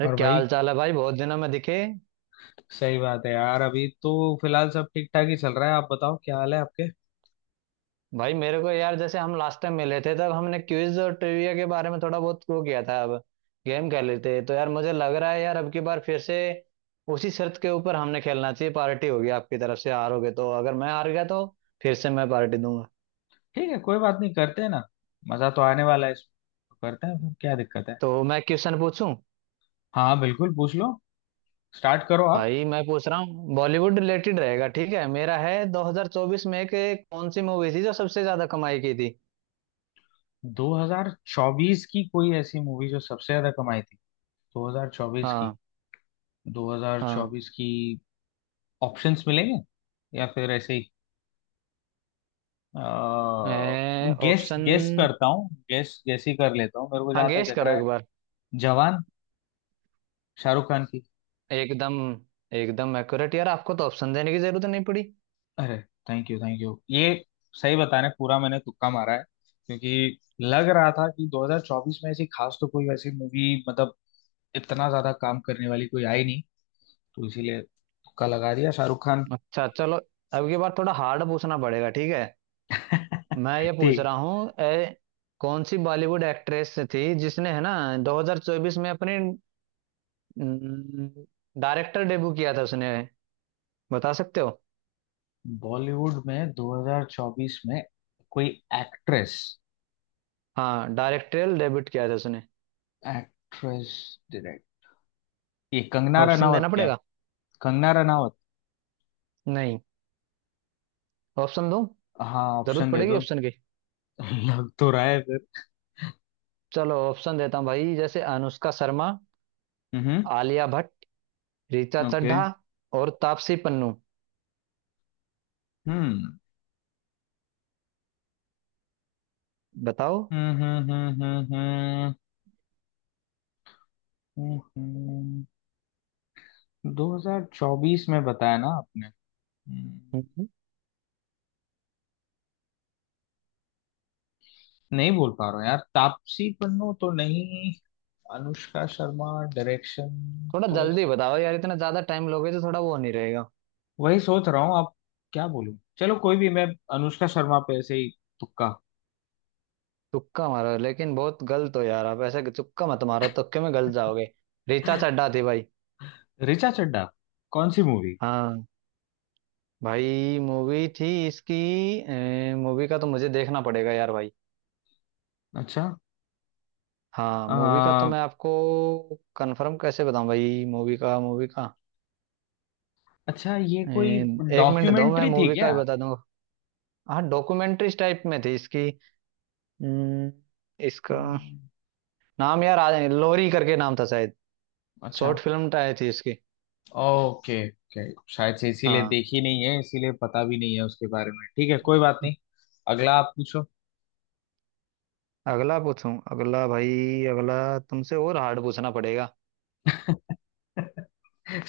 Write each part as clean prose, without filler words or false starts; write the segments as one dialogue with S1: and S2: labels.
S1: अरे
S2: और
S1: क्या
S2: भाई,
S1: हाल चाल है भाई। बहुत दिनों में दिखे।
S2: सही बात है यार। अभी तो फिलहाल सब ठीक ठाक ही चल रहा है। आप बताओ, क्या हाल है आपके।
S1: भाई मेरे को यार, जैसे हम लास्ट टाइम मिले थे तब हमने क्विज और ट्रिविया के बारे में थोड़ा बहुत वो किया था, अब गेम खेल रहे थे। तो यार मुझे लग रहा है यार, अब की बार फिर से उसी शर्त के ऊपर हमने खेलना चाहिए। पार्टी होगी आपकी तरफ से, हारोगे तो। अगर मैं हार गया तो फिर से मैं पार्टी दूंगा।
S2: ठीक है, कोई बात नहीं, करते हैं ना। मजा तो आने वाला है इसमें, करते हैं, फिर क्या दिक्कत है।
S1: तो मैं क्वेश्चन पूछूं?
S2: हाँ बिल्कुल, पूछ लो। स्टार्ट करो आप।
S1: भाई मैं पूछ रहा हूँ, बॉलीवुड रिलेटेड रहेगा, ठीक है? मेरा है, 2024 में एक एक कौन सी मूवी थी जो सबसे ज्यादा कमाई की थी?
S2: 2024 की कोई ऐसी मूवी जो सबसे ज्यादा कमाई थी। 2024 की।
S1: हाँ। हाँ
S2: 2024 की। ऑप्शंस मिलेंगे या फिर ऐसे ही गेस
S1: ऑप्शन।
S2: गेस करता हूँ, गेस गेस ही कर लेता हूँ, मेरे को
S1: हाँ,
S2: जहां तक
S1: गेस
S2: लग
S1: करो
S2: रहा
S1: एक
S2: है।
S1: बार।
S2: जवान, शाहरुख खान की।
S1: एकदम। एकदम एक्यूरेट यार, आपको तो ऑप्शन देने की जरूरत नहीं पड़ी।
S2: अरे, थैंक यू, थैंक यू। ये सही बताने, पूरा मैंने तुक्का मारा है। क्योंकि लग रहा था कि 2024 में ऐसी खास तो कोई वैसी मूवी, मतलब इतना ज्यादा काम करने वाली कोई आई नहीं, तो इसीलिए तुक्का लगा दिया, शाहरुख खान।
S1: अच्छा चलो। अब की बार थोड़ा हार्ड पूछना पड़ेगा, ठीक है? मैं ये पूछ
S2: ठीक।
S1: रहा हूँ ए कौन सी बॉलीवुड एक्ट्रेस थी जिसने है ना 2024 में अपनी डायरेक्टर डेब्यू किया था उसने, बता सकते हो?
S2: बॉलीवुड में 2024 में कोई एक्ट्रेस।
S1: हाँ, डायरेक्टोरियल डेब्यू किया था उसने।
S2: एक्ट्रेस। डायरेक्ट। ये कंगना
S1: ऑप्शन
S2: रनावत
S1: देना
S2: क्या।
S1: पड़ेगा?
S2: कंगना रनावत।
S1: नहीं, ऑप्शन दूं?
S2: हाँ,
S1: जरूरत
S2: ऑप्शन दे
S1: पड़ेगी
S2: दो।
S1: ऑप्शन की।
S2: लग तो रहा है फिर।
S1: चलो, ऑप्शन देता हूँ भाई। जैसे अनुष्का शर्मा,
S2: हम्म।
S1: आलिया भट्ट, ऋचा
S2: ओके।
S1: चड्ढा और तापसी पन्नू।
S2: हम्म
S1: बताओ।
S2: हम्म। हम्म। दो हजार चौबीस में बताया ना आपने। हम्म,
S1: हम्म।
S2: नहीं बोल पा रहा हूँ यार। तापसी पन्नू तो नहीं, अनुष्का शर्मा, डायरेक्शन।
S1: थोड़ा
S2: तो
S1: जल्दी बताओ यार, इतना ज्यादा टाइम लोगे तो थोड़ा वो नहीं रहेगा।
S2: वही सोच रहा हूँ आप। क्या बोलूं, चलो, कोई भी। मैं अनुष्का शर्मा पे ऐसे ही तुक्का।
S1: तुक्का मारो, लेकिन बहुत गलत हो यार आप, ऐसे तुक्का मत मारो, तुक्के में गलत जाओगे। रीता चड्ढा थी भाई।
S2: ऋचा चड्ढा, कौन सी मूवी।
S1: हाँ, भाई मूवी थी इसकी। मूवी का तो मुझे देखना पड़ेगा यार भाई।
S2: अच्छा।
S1: हाँ, मूवी का तो
S2: आ,
S1: मैं आपको कंफर्म कैसे बताऊं भाई? मूवी का, मूवी का
S2: अच्छा ये
S1: अ,
S2: कोई
S1: एक मिनट दो, मैं
S2: डॉक्यूमेंट्री थी
S1: मूवी का
S2: क्या।
S1: ही बता दूंगा। हाँ, डॉक्यूमेंट्री टाइप में थी इसकी। अम्म, इसका
S2: हम्म,
S1: नाम यार लोरी करके नाम था शायद।
S2: अच्छा।
S1: शॉर्ट फिल्म तो आई थी इसकी।
S2: Okay okay. शायद से इसीलिए
S1: हाँ।
S2: देखी नहीं है, इसीलिए पता भी नहीं है उसके बारे में। ठीक है, कोई बात नहीं, अगला आप पूछो।
S1: अगला पूछूं? अगला भाई। अगला तुमसे और हार्ड पूछना पड़ेगा।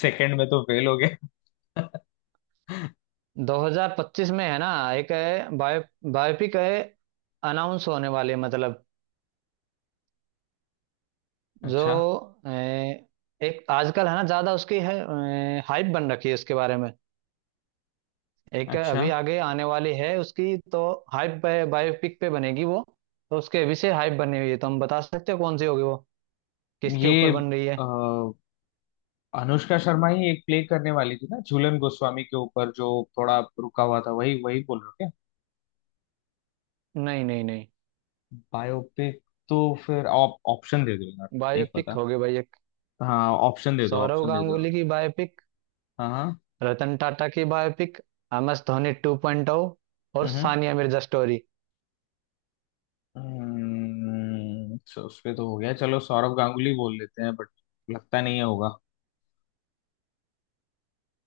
S2: सेकंड में तो फेल हो गए।
S1: 2025 में है ना, एक है बायोपिक है, अनाउंस होने वाले मतलब, जो
S2: अच्छा,
S1: अ, एक आजकल है ना, ज्यादा उसकी है हाइप बन रखी है, इसके बारे में एक है
S2: अच्छा।
S1: अभी आगे आने वाली है उसकी। तो हाइप, बायोपिक पे बनेगी वो, तो उसके अभी से हाइप बनी हुई है। तो हम, बता सकते हो कौन सी होगी वो, किसके
S2: ये
S1: ऊपर बन रही है?
S2: अ, अनुष्का शर्मा ही एक प्ले करने वाली थी ना, झूलन गोस्वामी के ऊपर, जो थोड़ा रुका हुआ था, वही वही बोल रहे हो क्या।
S1: नहीं नहीं नहीं,
S2: बायोपिक तो फिर आप ऑप्शन दे दो यार, नहीं
S1: बायोपिक
S2: पता।
S1: होगी भाई।
S2: हाँ, ऑप्शन दे दो,
S1: सौरव
S2: ऑप्शन दे दो।
S1: गांगुली की बायोपिक,
S2: हाँ हाँ।
S1: रतन टाटा की बायोपिक, एम एस धोनी 2.0 और
S2: हम्म, हम्म।
S1: सानिया मिर्जा स्टोरी।
S2: तो उस पे तो हो गया, चलो सौरव गांगुली बोल लेते हैं, बट लगता नहीं है होगा।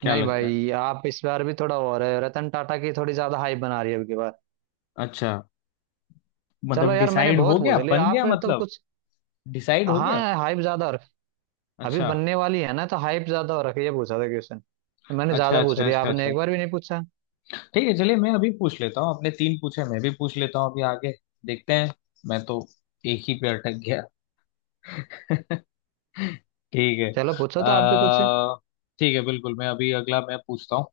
S2: क्या
S1: नहीं
S2: लग रहा है।
S1: भाई, आप इस बार भी थोड़ा और है, रतन टाटा की थोड़ी ज्यादा हाइप बना रही है अब की बार।
S2: अच्छा,
S1: चलो
S2: मतलब
S1: यार, मैंने
S2: डिसाइड
S1: बहुत
S2: हो गया,
S1: पूछ लिया,
S2: बन
S1: आप
S2: गया
S1: फिर तो
S2: मतलब।
S1: कुछ।
S2: डिसाइड हो गया।
S1: हाँ हाइप ज्यादा, और अभी
S2: अच्छा
S1: बनने वाली है ना तो हाइप ज्यादा हो रखी है, ये पूछा था क्वेश्चन। मैंने
S2: अच्छा
S1: ज्यादा पूछ
S2: अच्छा
S1: लिया,
S2: अच्छा।
S1: आपने
S2: अच्छा
S1: एक बार भी नहीं पूछा।
S2: ठीक है, चलिए मैं अभी पूछ लेता हूँ। अपने तीन पूछे, मैं भी पूछ लेता हूँ, अभी आगे देखते हैं। मैं तो एक ही पे अटक गया। ठीक है।
S1: चलो पूछो तो आप भी कुछ।
S2: अह, ठीक है बिल्कुल। मैं अभी अगला मैं पूछता हूँ।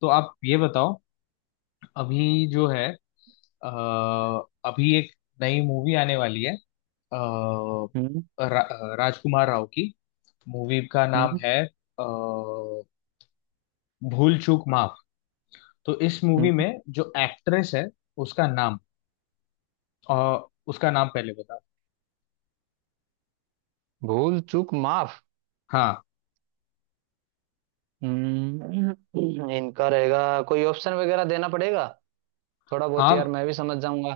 S2: तो आप ये बताओ, अभी जो है, अ, अभी एक नई मूवी आने वाली है, अ,
S1: हम्म
S2: रा, राजकुमार राव की, मूवी का नाम
S1: हम्म
S2: है अ, भूल चूक माफ। तो इस मूवी
S1: हम्म।
S2: में जो एक्ट्रेस है, उसका नाम, और उसका नाम पहले बता।
S1: भूल चूक माफ।
S2: हाँ
S1: इनका रहेगा। कोई ऑप्शन वगैरह देना पड़ेगा, थोड़ा बहुत
S2: हाँ,
S1: यार मैं भी समझ जाऊंगा।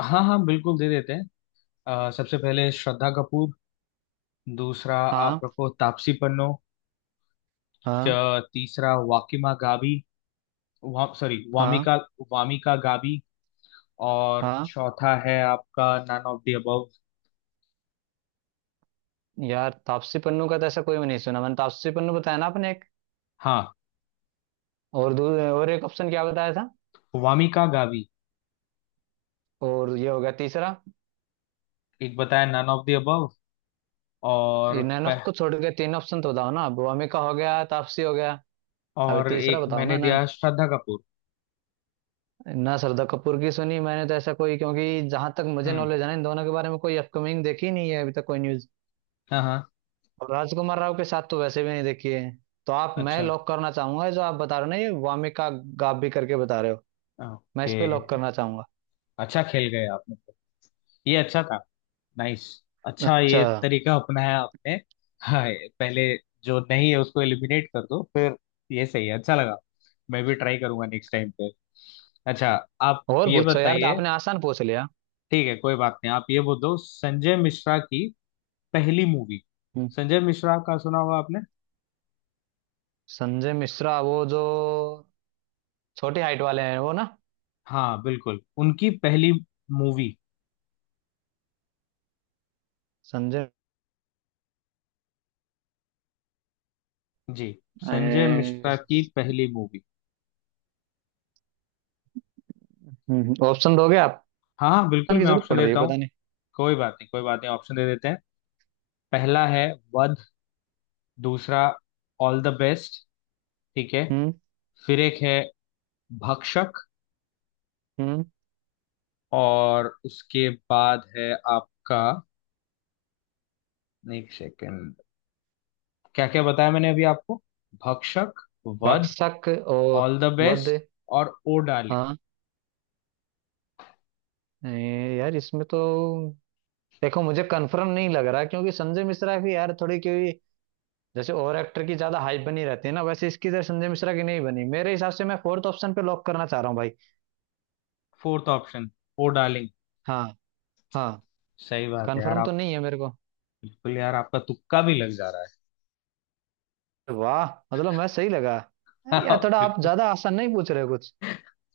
S2: हाँ हाँ बिल्कुल दे देते हैं। सबसे पहले श्रद्धा कपूर। दूसरा, आप
S1: हाँ।
S2: रखो तापसी पन्नू।
S1: हाँ।
S2: तीसरा वाकिमा गाबी। सॉरी
S1: हाँ।
S2: वामिका, वामिका गाबी। और
S1: हाँ,
S2: चौथा है आपका नन ऑफ द अबव।
S1: यार तापसी पन्नू का तो ऐसा कोई भी नहीं सुना मैंने, तापसी पन्नू बताया ना आपने एक।
S2: हाँ,
S1: और दू और एक ऑप्शन क्या बताया था?
S2: वामिका गावी।
S1: और ये हो गया तीसरा।
S2: एक बताया नन ऑफ द अबव, और
S1: ये नैन ऑप्शन को छोड़ के तीन ऑप्शन तो बताओ ना, अब अमिका हो गया, तापसी हो गया, अभी
S2: और
S1: तीसरा
S2: एक
S1: बताओ ना।
S2: मैंने
S1: ना
S2: दिया श्रद्धा कपूर।
S1: ना, श्रद्धा कपूर की सुनी मैंने तो ऐसा कोई, क्योंकि जहां तक मुझे
S2: हम्म।
S1: नॉलेज है ना, इन दोनों के बारे में कोई अपकमिंग देखी नहीं है अभी तक, कोई न्यूज।
S2: हाँ हाँ।
S1: और राजकुमार राव के साथ तो वैसे भी नहीं देखी है। तो आप, मैं
S2: अच्छा,
S1: लॉक करना चाहूंगा जो आप बता रहे हो ना, ये वामिका गाबी करके बता रहे हो, मैं इस
S2: ओके,
S1: पे लॉक करना चाहूंगा।
S2: अच्छा खेल गए आपने तो। ये अच्छा था। नाइस। अच्छा,
S1: अच्छा,
S2: ये तरीका अपनाया आपने। हाँ, ये पहले जो नहीं है उसको एलिमिनेट कर दो, फिर ये सही है, अच्छा लगा। मैं भी ट्राई करूंगा नेक्स्ट टाइम पे। अच्छा, आप
S1: और
S2: ये
S1: पूछो यार, तो
S2: बताइए।
S1: आपने आसान पूछ लिया।
S2: ठीक है, कोई बात नहीं। आप ये बोल दो, संजय मिश्रा की पहली मूवी।
S1: हम्म।
S2: संजय मिश्रा का सुना होगा आपने।
S1: संजय मिश्रा वो जो छोटी हाइट वाले हैं, वो ना?
S2: हाँ बिल्कुल, उनकी पहली मूवी।
S1: संजय।
S2: जी, संजय मिश्रा
S1: ए,
S2: की पहली मूवी।
S1: ऑप्शन दोगे आप?
S2: हाँ हाँ
S1: ऑप्शन
S2: बिल्कुल,
S1: की
S2: मैं
S1: जरूरत
S2: ऑप्शन
S1: पड़ रही है,
S2: देता हूँ।
S1: पता नहीं।
S2: कोई बात नहीं, कोई बात नहीं, ऑप्शन दे देते हैं। पहला है वध। दूसरा ऑल द बेस्ट। ठीक है,
S1: हम्म।
S2: फिर एक है भक्षक।
S1: हम्म,
S2: और उसके बाद है आपका, एक सेकेंड, क्या क्या बताया मैंने अभी आपको। भक्षक, वध,
S1: भक्षक और
S2: ऑल द
S1: वध।
S2: बेस्ट और ओ डार्लिंग।
S1: हाँ। यार इसमें तो देखो मुझे कंफर्म नहीं लग रहा, क्योंकि संजय मिश्रा की यार थोड़ी, क्योंकि जैसे और एक्टर की ज्यादा हाइप बनी रहती है ना, वैसे इसकी तरह संजय मिश्रा की नहीं बनी मेरे हिसाब से। मैं फोर्थ ऑप्शन पे लॉक करना चाह रहा हूँ भाई।
S2: Fourth option, oh darling.
S1: हाँ। हाँ,
S2: सही बात है यार,
S1: कंफर्म तो
S2: आप
S1: नहीं है मेरे को।
S2: बिल्कुल, यार आपका तुक्का भी लग जा रहा
S1: वाह, मतलब मैं सही लगा।
S2: है।
S1: अरे यार,
S2: आप
S1: थोड़ा आप
S2: बिल्कुल।
S1: ज्यादा आसान नहीं पूछ रहे हो कुछ?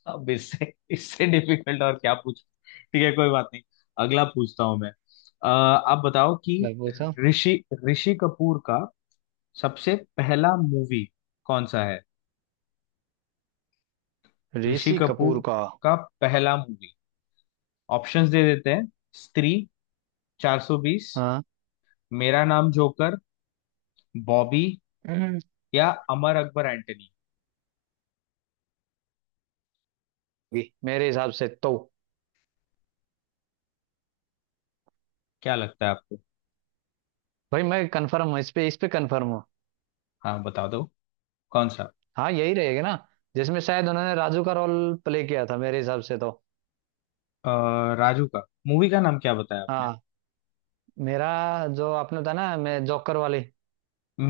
S2: अब इससे इससे डिफिकल्ट और क्या पूछ। ठीक है, कोई बात नहीं, अगला पूछता हूं मैं। आप बताओ कि
S1: लग पूछा।
S2: ऋषि ऋषि कपूर का सबसे पहला मूवी कौन सा है। ऋषि
S1: ऋषि कपूर
S2: कपूर
S1: का।
S2: का पहला मूवी। ऑप्शंस दे देते हैं, स्त्री 420,
S1: हाँ।
S2: मेरा नाम जोकर, बॉबी,
S1: हम्म,
S2: या अमर अकबर एंटनी।
S1: भी, मेरे हिसाब से तो,
S2: क्या लगता है आपको।
S1: भाई मैं कंफर्म हूँ, इस पे, इस पे कंफर्म हूँ।
S2: हाँ, बता दो कौन सा।
S1: हाँ, यही रहेगा ना, जिसमें शायद उन्होंने राजू का रोल प्ले किया था मेरे हिसाब से तो।
S2: राजू का, मूवी का नाम क्या बताया आपने।
S1: हाँ, मेरा, जो आपने था ना, मैं जोकर वाली।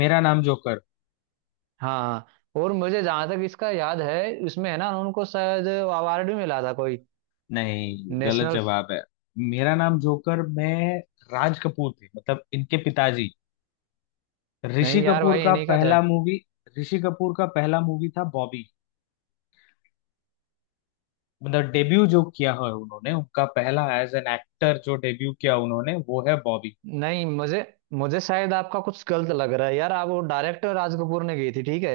S2: मेरा नाम जोकर।
S1: हाँ, और मुझे जहां तक इसका याद है, इसमें है ना, उनको शायद अवार्ड भी मिला था कोई,
S2: नहीं, गलत
S1: नेशनल।
S2: जवाब है। मेरा नाम जोकर में राज कपूर थे, मतलब इनके पिताजी। ऋषि
S1: नहीं यार
S2: कपूर
S1: भाई,
S2: का
S1: इन्हीं का था।
S2: पहला मूवी, ऋषि कपूर का पहला मूवी था बॉबी। मतलब डेब्यू जो किया है उन्होंने, उनका पहला एज एन एक्टर जो डेब्यू किया उन्होंने वो है बॉबी।
S1: नहीं, मुझे मुझे शायद आपका कुछ गलत लग रहा है यार। आप, वो डायरेक्टर राज कपूर ने गई थी ठीक है,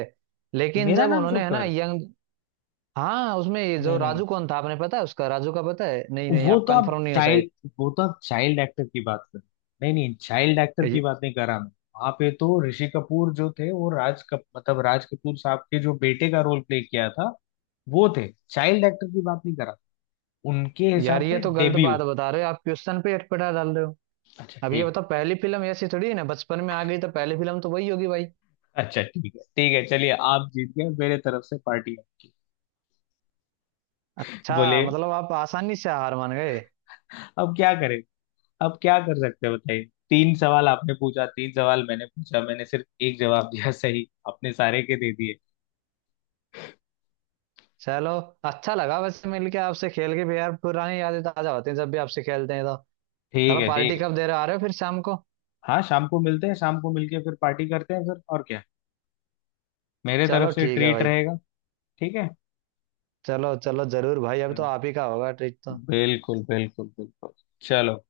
S1: लेकिन
S2: मेरा
S1: जब
S2: नाम
S1: उन्होंने है ना
S2: जोकर,
S1: यंग। हाँ, उसमें ये जो
S2: नहीं नहीं,
S1: राजू कौन था आपने पता है उसका? राजू का पता है? नहीं नहीं,
S2: वो
S1: आप
S2: तो आप
S1: कंफर्म नहीं हो शायद।
S2: चाइल्ड, वो तो आप चाइल्ड एक्टर की बात कर रहे हो। नहीं नहीं, चाइल्ड एक्टर की
S1: ये-
S2: बात नहीं कर रहा मैं। वहां पे तो ऋषि कपूर जो थे वो राज कप, मतलब राज कपूर साहब के जो बेटे का रोल प्ले किया था, वो थे। चाइल्ड एक्टर की बात नहीं कर रहा, उनके
S1: यार
S2: हिसाब
S1: ये
S2: से
S1: तो गलत
S2: डेब्यू।
S1: बात बता रहे हो आप, क्वेश्चन पे अटपटा डाल रहे हो।
S2: अच्छा
S1: अब ये
S2: ठीक,
S1: बताओ, पहली फिल्म ऐसी थोड़ी है ना बचपन में आ गई तो पहली फिल्म तो वही होगी भाई।
S2: अच्छा ठीक है, ठीक है, चलिए आप जीत गए, मेरे तरफ से पार्टी आपकी।
S1: अच्छा,
S2: बोले,
S1: मतलब आप आसानी से हार मान गए?
S2: अब क्या करें, अब क्या कर सकते हैं बताइए। तीन सवाल आपने पूछा, तीन सवाल मैंने पूछा, मैंने सिर्फ एक जवाब दिया सही, आपने सारे के दे दिए।
S1: चलो, अच्छा लगा वैसे मिलके आपसे, खेल के भी यार पुरानी यादें ताजा होती हैं जब भी आपसे खेलते हैं तो।
S2: ठीक
S1: चलो,
S2: है, ठीक
S1: पार्टी
S2: है।
S1: कब दे रहे, आ रहे हो फिर शाम को?
S2: हाँ, शाम को मिलते हैं, शाम को मिलके फिर पार्टी करते हैं फिर, और क्या, मेरे तरफ
S1: चलो
S2: से
S1: ठीक है
S2: ट्रीट
S1: भाई।
S2: रहेगा। ठीक है।
S1: चलो चलो जरूर भाई, अब तो
S2: चलो,
S1: आप ही का होगा ट्रीट तो।
S2: बिल्कुल बिल्कुल बिल्कुल, चलो।